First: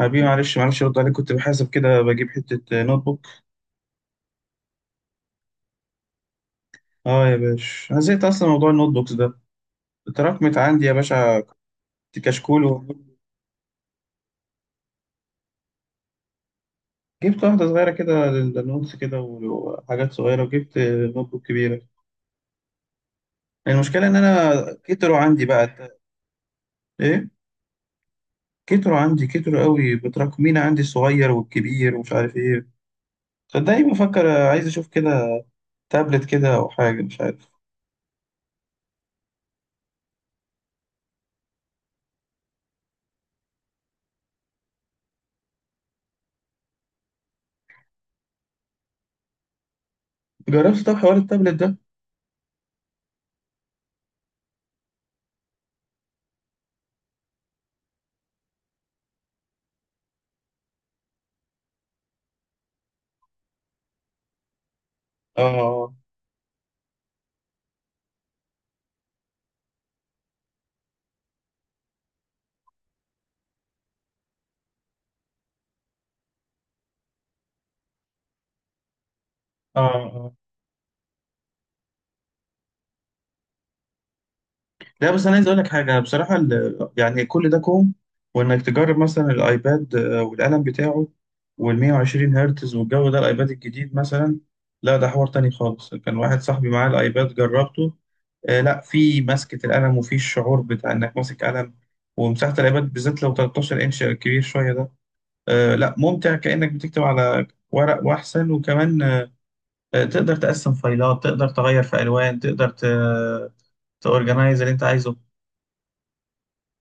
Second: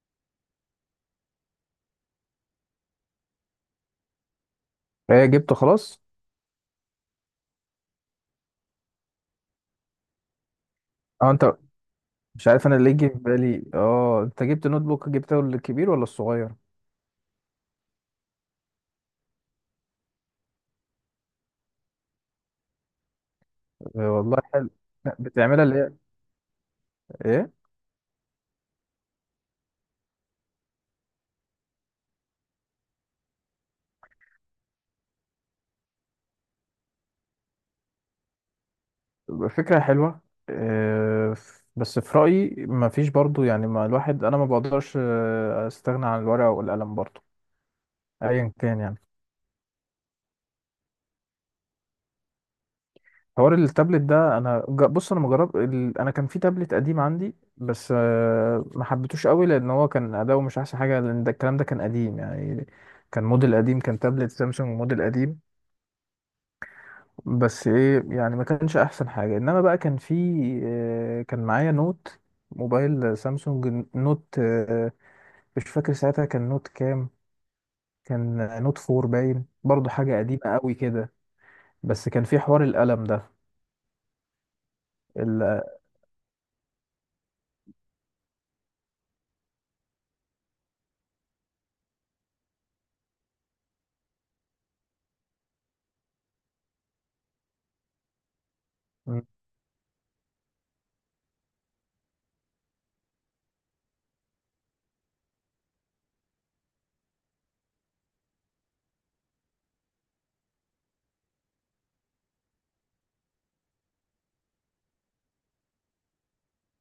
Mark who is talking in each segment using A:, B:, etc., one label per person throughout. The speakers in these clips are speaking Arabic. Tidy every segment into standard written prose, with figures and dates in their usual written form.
A: حبيبي، معلش معلش ارد عليك، كنت بحاسب كده بجيب حتة نوت بوك.
B: ايه جبته خلاص؟
A: اه يا باشا، انا زهقت اصلا من موضوع النوت بوكس ده. اتراكمت عندي يا
B: اه
A: باشا،
B: انت،
A: كنت
B: مش
A: كشكول
B: عارف انا اللي يجي في بالي. اه انت جبت نوت بوك، جبته الكبير ولا الصغير؟
A: جبت واحدة صغيرة كده للنوتس، كده وحاجات صغيرة، وجبت نوت بوك كبيرة. المشكلة ان
B: والله.
A: انا كتروا عندي
B: بتعملها
A: بقى.
B: اللي هي
A: ايه؟
B: ايه.
A: كتروا عندي، كتروا قوي، متراكمين عندي الصغير والكبير ومش عارف ايه. صدقني بفكر عايز اشوف كده تابلت كده، او حاجة مش عارف.
B: فكرة حلوة. آه، بس في رأيي ما فيش برضو، يعني ما الواحد انا ما بقدرش استغنى عن الورقة والقلم برضو، ايا كان يعني.
A: جربت طب حوار التابلت ده؟
B: حوار التابلت ده انا بص انا مجرب انا كان في تابلت قديم عندي، بس ما حبيتوش قوي لان هو كان اداؤه مش احسن حاجة، لان ده الكلام ده كان قديم يعني. كان موديل قديم، كان تابلت سامسونج موديل قديم.
A: اه
B: بس ايه يعني، ما كانش احسن حاجه، انما بقى كان في كان معايا نوت، موبايل سامسونج نوت. مش فاكر ساعتها كان نوت كام. كان نوت فور باين،
A: اه.
B: برضو حاجه
A: آه.
B: قديمه قوي كده. بس كان في حوار القلم ده.
A: لا بس انا عايز اقول
B: ال...
A: لك حاجه بصراحه، يعني كل ده كوم، وانك تجرب مثلا الايباد والقلم بتاعه، وال 120 هرتز والجو ده، الايباد الجديد مثلا. لا ده حوار تاني خالص، كان واحد صاحبي معاه الايباد جربته. لا، في
B: م.
A: مسكه القلم وفي الشعور بتاع انك ماسك قلم. ومساحه الايباد بالذات لو 13 انش كبير شويه ده. لا، ممتع كانك بتكتب على ورق واحسن، وكمان تقدر تقسم فايلات، تقدر تغير في الوان، تقدر تورجنايز اللي انت عايزه،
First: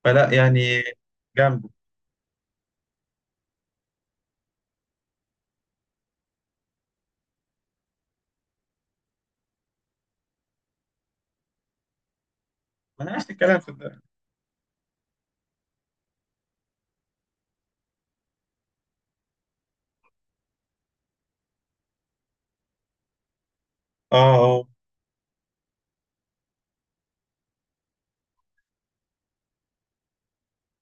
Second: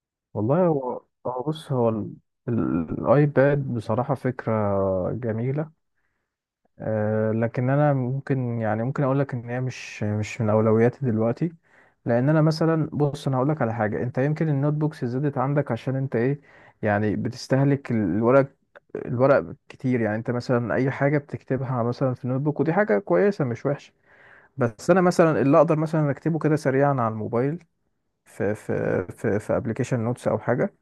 A: فلا
B: والله
A: يعني.
B: هو، هو
A: جامد.
B: بص هو الايباد بصراحه فكره جميله. لكن انا ممكن، يعني ممكن اقول لك ان هي مش من اولوياتي دلوقتي. لان انا مثلا،
A: ما انا عايز
B: بص انا هقول
A: الكلام
B: لك
A: في
B: على
A: الدقيق.
B: حاجه، انت يمكن النوت بوكس زادت عندك عشان انت ايه، يعني بتستهلك الورق، الورق كتير. يعني انت مثلا اي حاجه بتكتبها مثلا في النوت بوك، ودي حاجه كويسه مش وحشه،
A: اه اه.
B: بس انا مثلا اللي اقدر مثلا اكتبه كده سريعا على الموبايل، في ابلكيشن نوتس او حاجه،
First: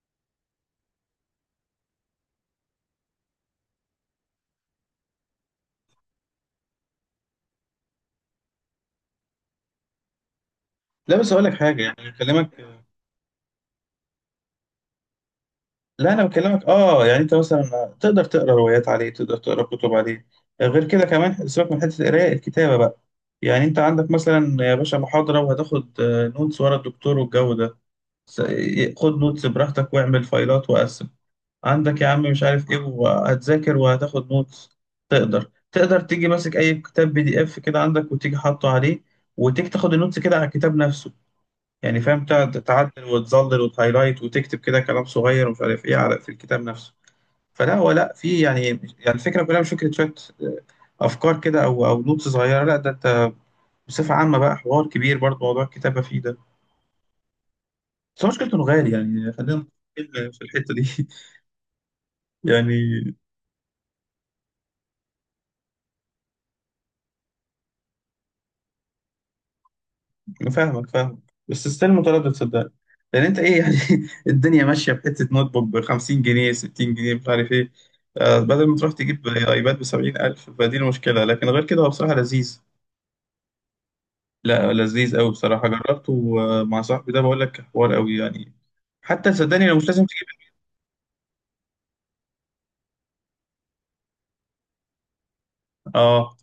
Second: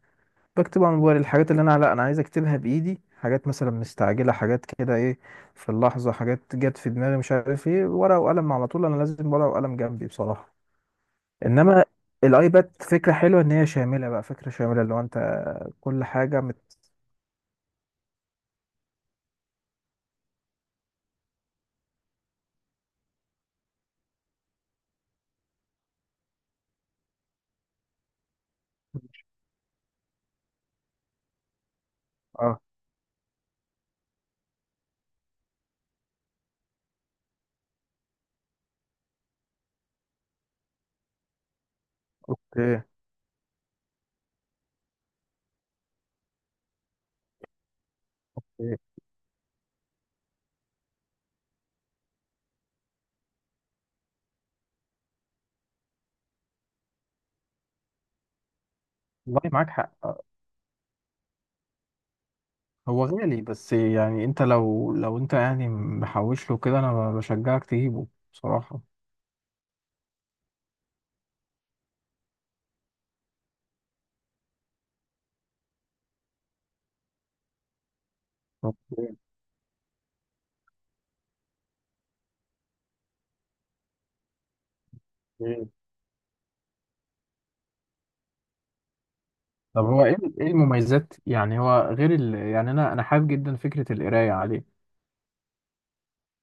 B: بكتب على موبايل الحاجات اللي انا، لا انا عايز اكتبها بايدي، حاجات مثلا مستعجله، حاجات كده ايه، في اللحظه حاجات جت في دماغي مش عارف ايه، ورقه وقلم على طول، انا لازم ورقه وقلم جنبي بصراحه.
A: لا بس اقول لك حاجه،
B: انما
A: يعني بكلمك.
B: الايباد فكره حلوه، ان هي شامله بقى، فكره شامله اللي هو انت كل
A: لا انا
B: حاجه
A: بكلمك اه، يعني انت مثلا تقدر تقرا روايات عليه، تقدر تقرا كتب عليه. غير كده كمان، سيبك من حته القرايه الكتابه بقى. يعني انت عندك مثلا يا باشا محاضره، وهتاخد نوتس ورا الدكتور والجو ده. س- خد نوتس براحتك، واعمل فايلات وقسم عندك يا عم مش
B: اه.
A: عارف ايه، وهتذاكر وهتاخد نوتس. تقدر تيجي ماسك اي كتاب بي دي اف كده عندك، وتيجي حاطه عليه، وتيجي تاخد النوتس كده على الكتاب نفسه. يعني فاهم، تقعد
B: اوكي.
A: تعدل وتظلل وتهايلايت وتكتب كده كلام صغير ومش عارف ايه على في الكتاب نفسه. فلا هو، لا في يعني.
B: أوكي.
A: يعني الفكره كلها مش فكره شويه افكار كده، او نوتس صغيره، لا ده انت بصفه عامه بقى حوار كبير برضه موضوع الكتابه فيه ده. بس هو مشكلته انه غالي، يعني
B: والله
A: خلينا
B: معاك حق.
A: متفقين في الحته دي. يعني.
B: هو غالي، بس يعني انت لو، لو انت يعني محوش له كده، انا بشجعك تجيبه بصراحه.
A: فاهمك فاهمك، بس ستيل متردد صدقني. لان انت ايه يعني، الدنيا ماشيه بحته نوت بوك ب 50 جنيه 60 جنيه مش عارف ايه. بدل ما تروح
B: اوكي.
A: تجيب ايباد ب 70,000، فدي المشكله، لكن غير كده هو بصراحه لذيذ. لا، لذيذ قوي بصراحه جربته مع صاحبي ده، بقول لك حوار قوي يعني. حتى صدقني لو
B: طب
A: مش لازم
B: هو ايه،
A: تجيب.
B: ايه المميزات، يعني هو غير يعني انا، انا حابب جدا فكره القرايه عليه،
A: اه،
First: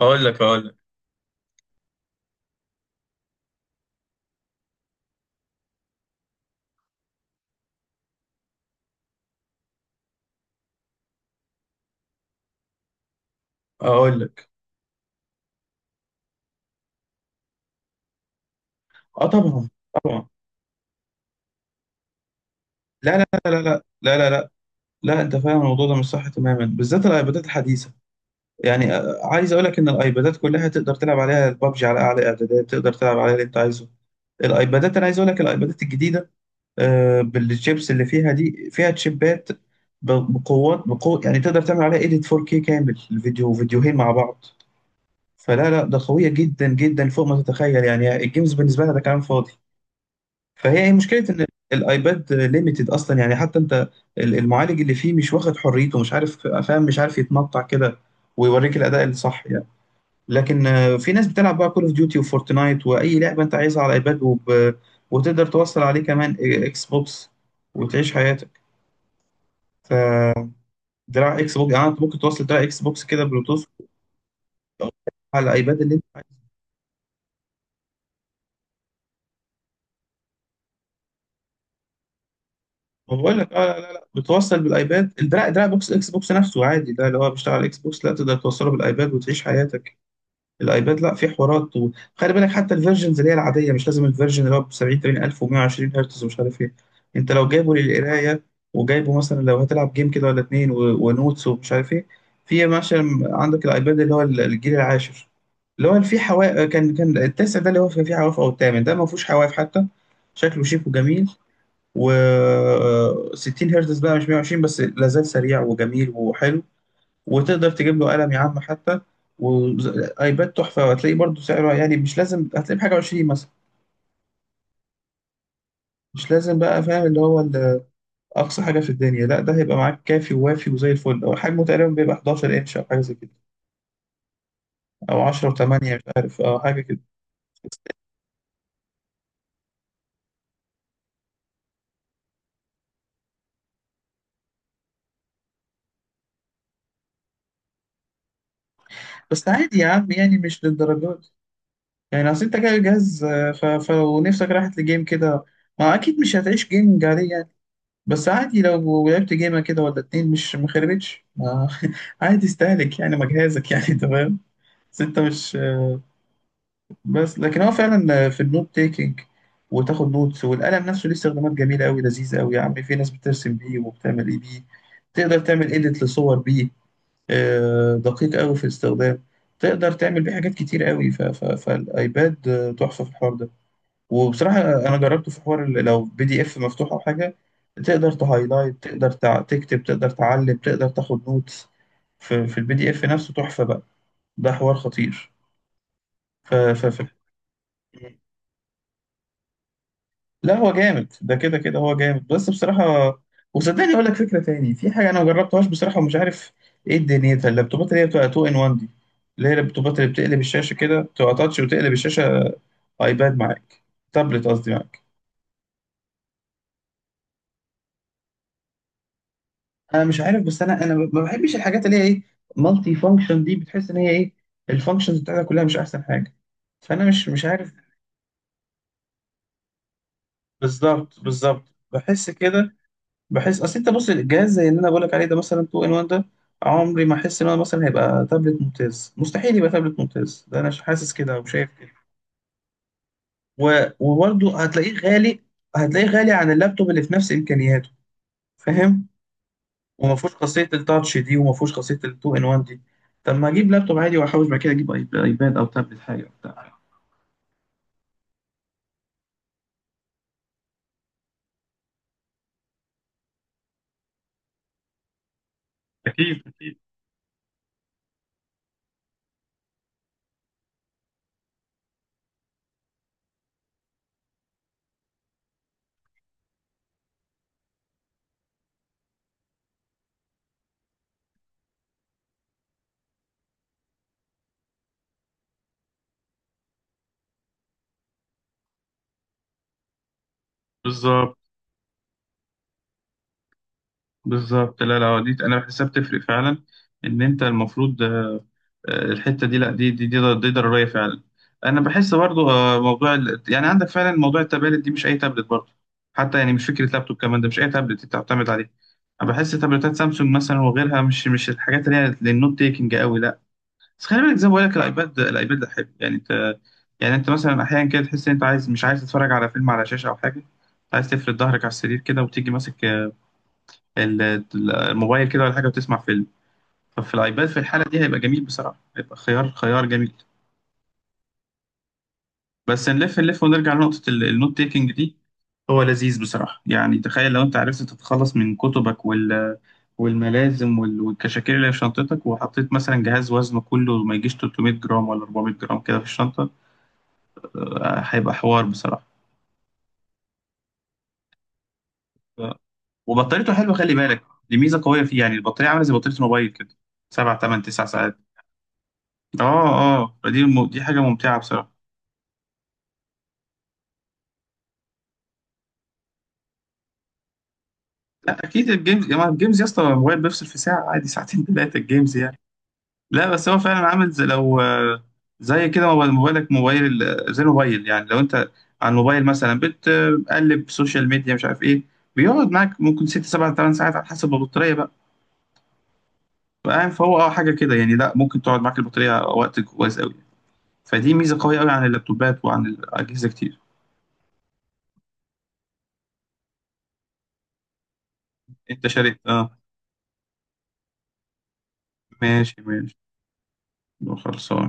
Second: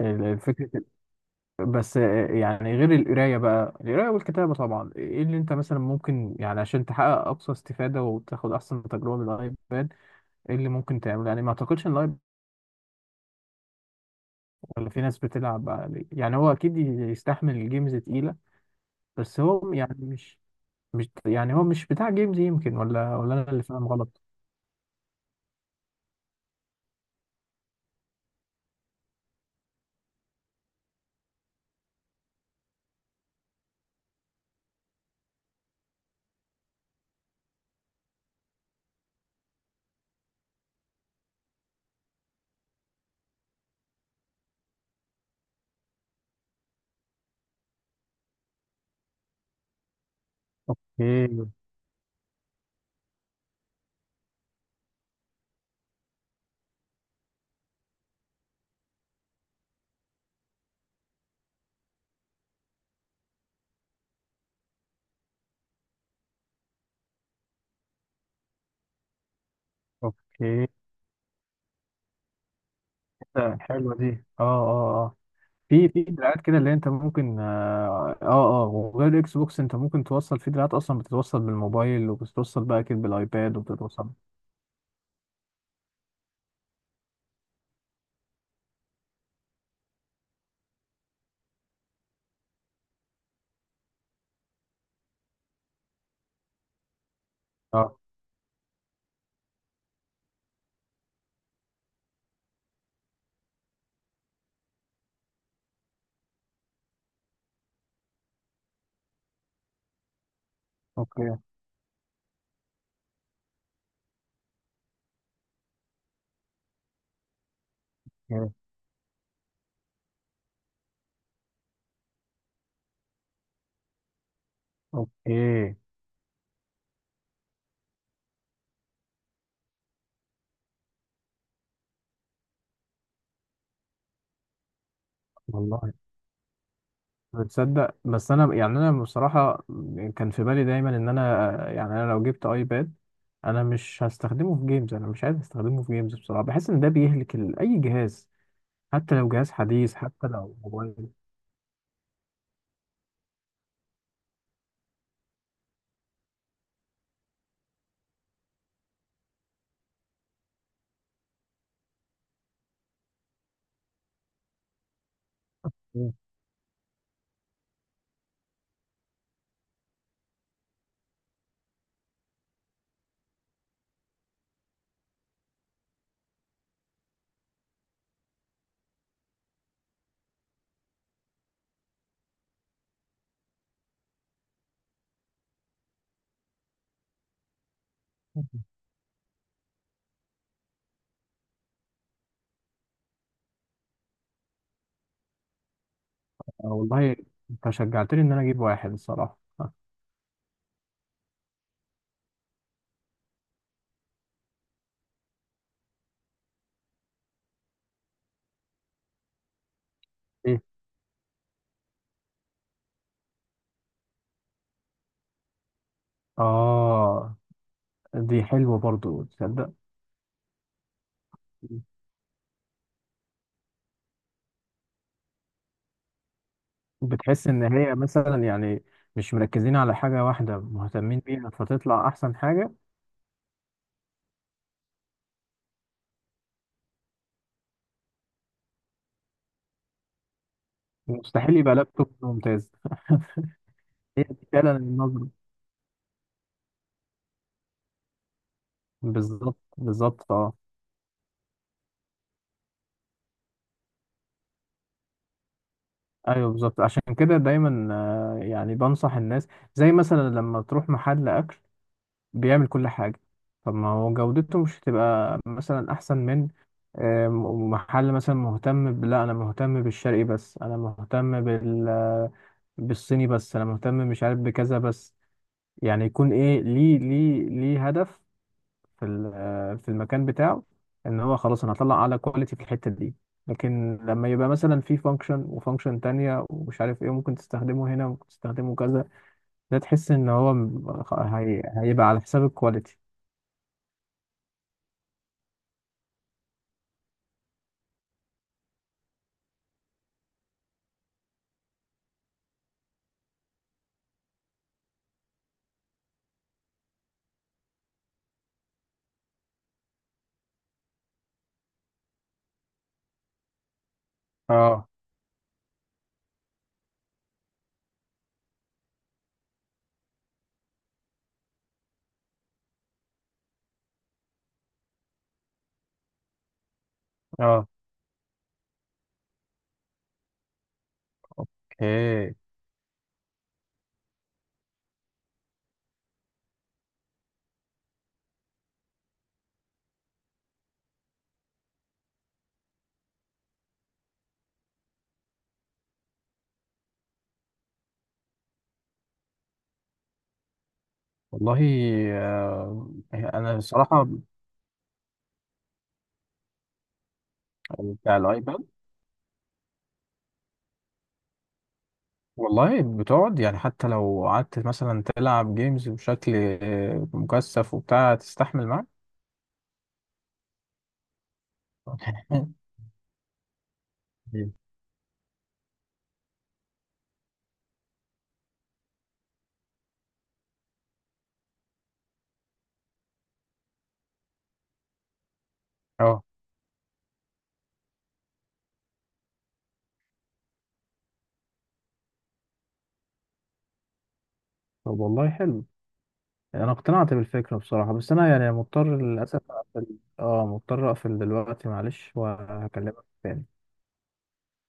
A: اقول لك اقول لك
B: الفكرة. بس يعني غير القرايه بقى، القرايه والكتابه طبعا، ايه اللي انت مثلا ممكن، يعني عشان تحقق اقصى استفاده وتاخد احسن تجربه من الايباد، ايه اللي ممكن تعمله يعني؟ ما اعتقدش ان الايباد،
A: اقول لك.
B: ولا في ناس بتلعب عليه؟ يعني هو اكيد يستحمل الجيمز تقيله،
A: اه،
B: بس
A: طبعا
B: هو يعني
A: طبعا،
B: مش، مش يعني هو مش بتاع جيمز يمكن، ولا
A: لا لا
B: ولا
A: لا
B: انا
A: لا
B: اللي
A: لا
B: فاهم غلط.
A: لا لا لا. لا، انت فاهم الموضوع ده مش صح تماما، بالذات الايبادات الحديثه. يعني عايز اقول لك ان الايبادات كلها تقدر تلعب عليها البابجي على اعلى اعدادات، تقدر تلعب عليها اللي انت عايزه. الايبادات، انا عايز اقول لك الايبادات الجديده، بالشيبس اللي فيها دي، فيها تشيبات بقوات بقوة يعني، تقدر تعمل عليها ايديت 4K كامل الفيديو فيديوهين مع بعض. فلا لا، ده قويه جدا جدا فوق ما تتخيل، يعني الجيمز بالنسبه لها ده كلام فاضي. فهي مشكله
B: اوكي.
A: ان الايباد ليميتد اصلا يعني، حتى انت المعالج اللي فيه مش واخد حريته، مش عارف فاهم، مش عارف يتنطع كده، ويوريك الاداء الصح يعني. لكن في ناس بتلعب بقى كول اوف ديوتي وفورتنايت، واي لعبه انت عايزها على الايباد وتقدر توصل عليه كمان اكس بوكس، وتعيش حياتك.
B: اوكي.
A: فدراع اكس بوكس، يعني انت ممكن توصل دراع اكس بوكس كده بلوتوث
B: حلوه دي. اه. اه.
A: على الايباد
B: في،
A: اللي
B: في
A: انت
B: دراعات
A: عايزه.
B: كده اللي انت ممكن، اه اه. وغير الاكس بوكس انت ممكن توصل، في دراعات اصلا بتتوصل بالموبايل وبتتوصل بقى كده
A: ما بقول لك
B: بالايباد
A: اه، لا لا لا،
B: وبتتوصل.
A: بتوصل بالايباد الدراع دراع بوكس الاكس بوكس نفسه عادي، ده اللي هو بيشتغل على الاكس بوكس، لا تقدر توصله بالايباد وتعيش حياتك. الايباد، لا في حوارات، وخلي بالك حتى الفيرجنز اللي هي العاديه، مش لازم الفيرجن اللي هو ب 70 80 الف و120 هرتز ومش عارف ايه. انت لو جايبه
B: اه.
A: للقرايه، وجايبه مثلا لو هتلعب جيم كده ولا اتنين ونوتس ومش عارف ايه، في مثلا عندك الايباد اللي هو الجيل العاشر، اللي هو في حواف، كان التاسع ده اللي هو كان فيه حواف، او الثامن ده ما فيهوش حواف حتى، شكله شيك وجميل،
B: اوكي.
A: و 60 هرتز بقى مش 120، بس لا زال سريع وجميل وحلو، وتقدر تجيب له قلم يا
B: اوكي.
A: عم حتى. وايباد تحفه، وهتلاقيه برضو سعره يعني مش لازم، هتلاقيه بحاجه 20 مثلا،
B: اوكي.
A: مش لازم بقى، فاهم اللي هو اقصى حاجه في الدنيا، لا ده هيبقى معاك كافي ووافي وزي الفل، هو حجمه تقريبا بيبقى 11 انش او حاجه زي كده، او 10 و8
B: والله
A: مش عارف او حاجه كده.
B: بتصدق، بس انا يعني انا بصراحة كان في بالي دايما ان انا يعني انا لو جبت ايباد، انا مش هستخدمه في جيمز، انا مش عايز استخدمه في جيمز بصراحة. بحس ان ده بيهلك اي جهاز، حتى لو
A: بس
B: جهاز
A: عادي يا
B: حديث،
A: عم
B: حتى
A: يعني
B: لو
A: مش
B: موبايل.
A: للدرجات دي. يعني اصل انت جايب جهاز، فلو نفسك راحت لجيم كده، ما اكيد مش هتعيش جيمنج عليه يعني. بس عادي لو لعبت جيمة كده ولا اتنين، مش ما خربتش عادي استهلك يعني ما جهازك يعني، تمام. بس انت مش.
B: مم.
A: بس لكن هو فعلا في النوت تيكينج، وتاخد نوتس، والقلم نفسه ليه استخدامات جميلة أوي، لذيذة أوي يا عم، في ناس بترسم بيه وبتعمل إيه بيه. تقدر تعمل إيديت لصور بيه، دقيق أوي في الاستخدام. تقدر تعمل بيه حاجات كتير أوي، فالأيباد تحفة في الحوار ده. وبصراحة أنا جربته في حوار لو بي دي إف مفتوح أو حاجة، تقدر تهايلايت، تقدر تكتب، تقدر تعلم، تقدر تاخد نوتس في, في البي دي إف نفسه، تحفة بقى. ده حوار خطير. ف... ف...
B: والله
A: ف...
B: انت شجعتني ان انا اجيب واحد الصراحة.
A: لا هو جامد، ده كده كده هو جامد بس بصراحة. وصدقني أقول لك فكرة تاني، في حاجة أنا ما جربتهاش بصراحة ومش عارف إيه دنيتها، اللابتوبات اللي هي بتبقى 2 إن 1 دي، اللي هي اللابتوبات اللي بتقلب
B: إيه؟
A: الشاشة كده، تبقى تاتش وتقلب الشاشة. أيباد معاك، تابلت قصدي معاك.
B: آه، دي حلوة برضو تصدق.
A: انا مش عارف، بس انا ما بحبش
B: مم.
A: الحاجات اللي هي ايه، مالتي فانكشن دي، بتحس ان هي ايه، الفانكشنز بتاعتها كلها مش احسن حاجه، فانا مش
B: بتحس إن
A: عارف.
B: هي مثلا يعني مش مركزين على حاجة واحدة مهتمين
A: بالظبط
B: بيها
A: بالظبط،
B: فتطلع
A: بحس
B: أحسن حاجة،
A: كده. بحس اصل انت بص الجهاز زي اللي انا بقول لك عليه ده مثلا 2 ان 1 ده، عمري ما احس ان هو مثلا هيبقى تابلت ممتاز، مستحيل يبقى تابلت ممتاز ده، انا مش حاسس كده
B: مستحيل
A: وشايف
B: يبقى
A: كده.
B: لابتوب ممتاز. هي دي
A: وبرضه
B: فعلا
A: هتلاقيه
B: النظرة.
A: غالي، هتلاقيه غالي عن اللابتوب اللي في نفس امكانياته، فاهم.
B: بالظبط
A: وما
B: بالظبط
A: فيهوش
B: اه.
A: خاصيه التاتش دي، وما فيهوش خاصيه التو ان وان دي. طب ما اجيب لابتوب عادي واحوش، بعد كده اجيب ايباد او تابلت حاجه
B: أيوه
A: وبتاع.
B: بالظبط، عشان كده دايما يعني بنصح الناس، زي مثلا لما تروح محل أكل بيعمل كل حاجة، طب ما هو جودته مش هتبقى مثلا أحسن
A: أكيد
B: من
A: أكيد.
B: محل مثلا مهتم لا أنا مهتم بالشرقي بس، أنا مهتم بالصيني بس، أنا مهتم مش عارف بكذا بس. يعني يكون إيه، ليه هدف في في المكان بتاعه، إن هو خلاص أنا هطلع أعلى كواليتي في الحتة دي. لكن لما يبقى مثلا في فانكشن وفانكشن تانية ومش عارف ايه، ممكن تستخدمه هنا وممكن تستخدمه كذا، ده تحس ان هو
A: بالظبط
B: هيبقى على حساب الكواليتي.
A: بالظبط، لا لا، دي أنا بحسها بتفرق فعلا. إن أنت المفروض، الحتة دي، لا دي ضرورية فعلا. أنا بحس برضو موضوع يعني عندك فعلا موضوع التابلت دي، مش أي تابلت برضو، حتى يعني مش فكرة لابتوب كمان، ده مش أي تابلت أنت بتعتمد عليه. أنا بحس تابلتات سامسونج مثلا وغيرها مش الحاجات اللي هي للنوت تيكنج قوي، لا. بس خلي بالك زي ما بقول لك
B: اه.
A: الايباد ده حلو يعني انت، يعني انت مثلا احيانا كده تحس ان انت عايز، مش عايز تتفرج على فيلم على شاشه او حاجه، عايز تفرد ظهرك على السرير كده وتيجي ماسك الموبايل كده ولا حاجه وتسمع فيلم. ففي الايباد في
B: اه.
A: الحاله دي هيبقى جميل بصراحه، هيبقى خيار خيار جميل.
B: اوكي.
A: بس نلف نلف ونرجع لنقطه النوت تيكنج دي. هو لذيذ بصراحه، يعني تخيل لو انت عرفت تتخلص من كتبك والملازم والكشاكيل اللي في شنطتك، وحطيت مثلا جهاز وزنه كله ما يجيش 300 جرام ولا 400 جرام كده في الشنطه، هيبقى حوار بصراحة.
B: والله
A: ف- وبطاريته
B: انا
A: حلوة خلي
B: الصراحه.
A: بالك، دي ميزة قوية فيه يعني، البطارية عاملة زي بطارية الموبايل كده، سبع تمن تسع
B: بتاع
A: ساعات.
B: الايباد.
A: اه اه، فدي دي حاجة ممتعة بصراحة.
B: والله بتقعد، يعني حتى لو قعدت مثلا تلعب جيمز بشكل مكثف وبتاع،
A: لا
B: تستحمل
A: أكيد،
B: معاك.
A: الجيمز يا جماعة، الجيمز يا اسطى، الموبايل بيفصل في ساعة عادي، ساعتين ثلاثة، الجيمز يعني. لا بس هو فعلا عامل زي لو، زي كده، موبايلك موبايل زي الموبايل يعني، لو أنت على الموبايل مثلا بتقلب سوشيال ميديا مش عارف إيه، بيقعد معاك ممكن ست سبع ثمان ساعات على حسب البطارية بقى.
B: اه.
A: فاهم، فهو اه حاجة كده يعني، لا ممكن تقعد معاك البطارية وقت كويس قوي. فدي ميزه قويه قوي عن اللابتوبات وعن الاجهزه كتير.
B: طب والله حلو، انا اقتنعت بالفكره بصراحه، بس انا يعني
A: انت
B: مضطر
A: شاريت
B: للاسف
A: اه.
B: اقفل. اه مضطر اقفل دلوقتي معلش،
A: ماشي ماشي.
B: وهكلمك تاني.
A: خلصان.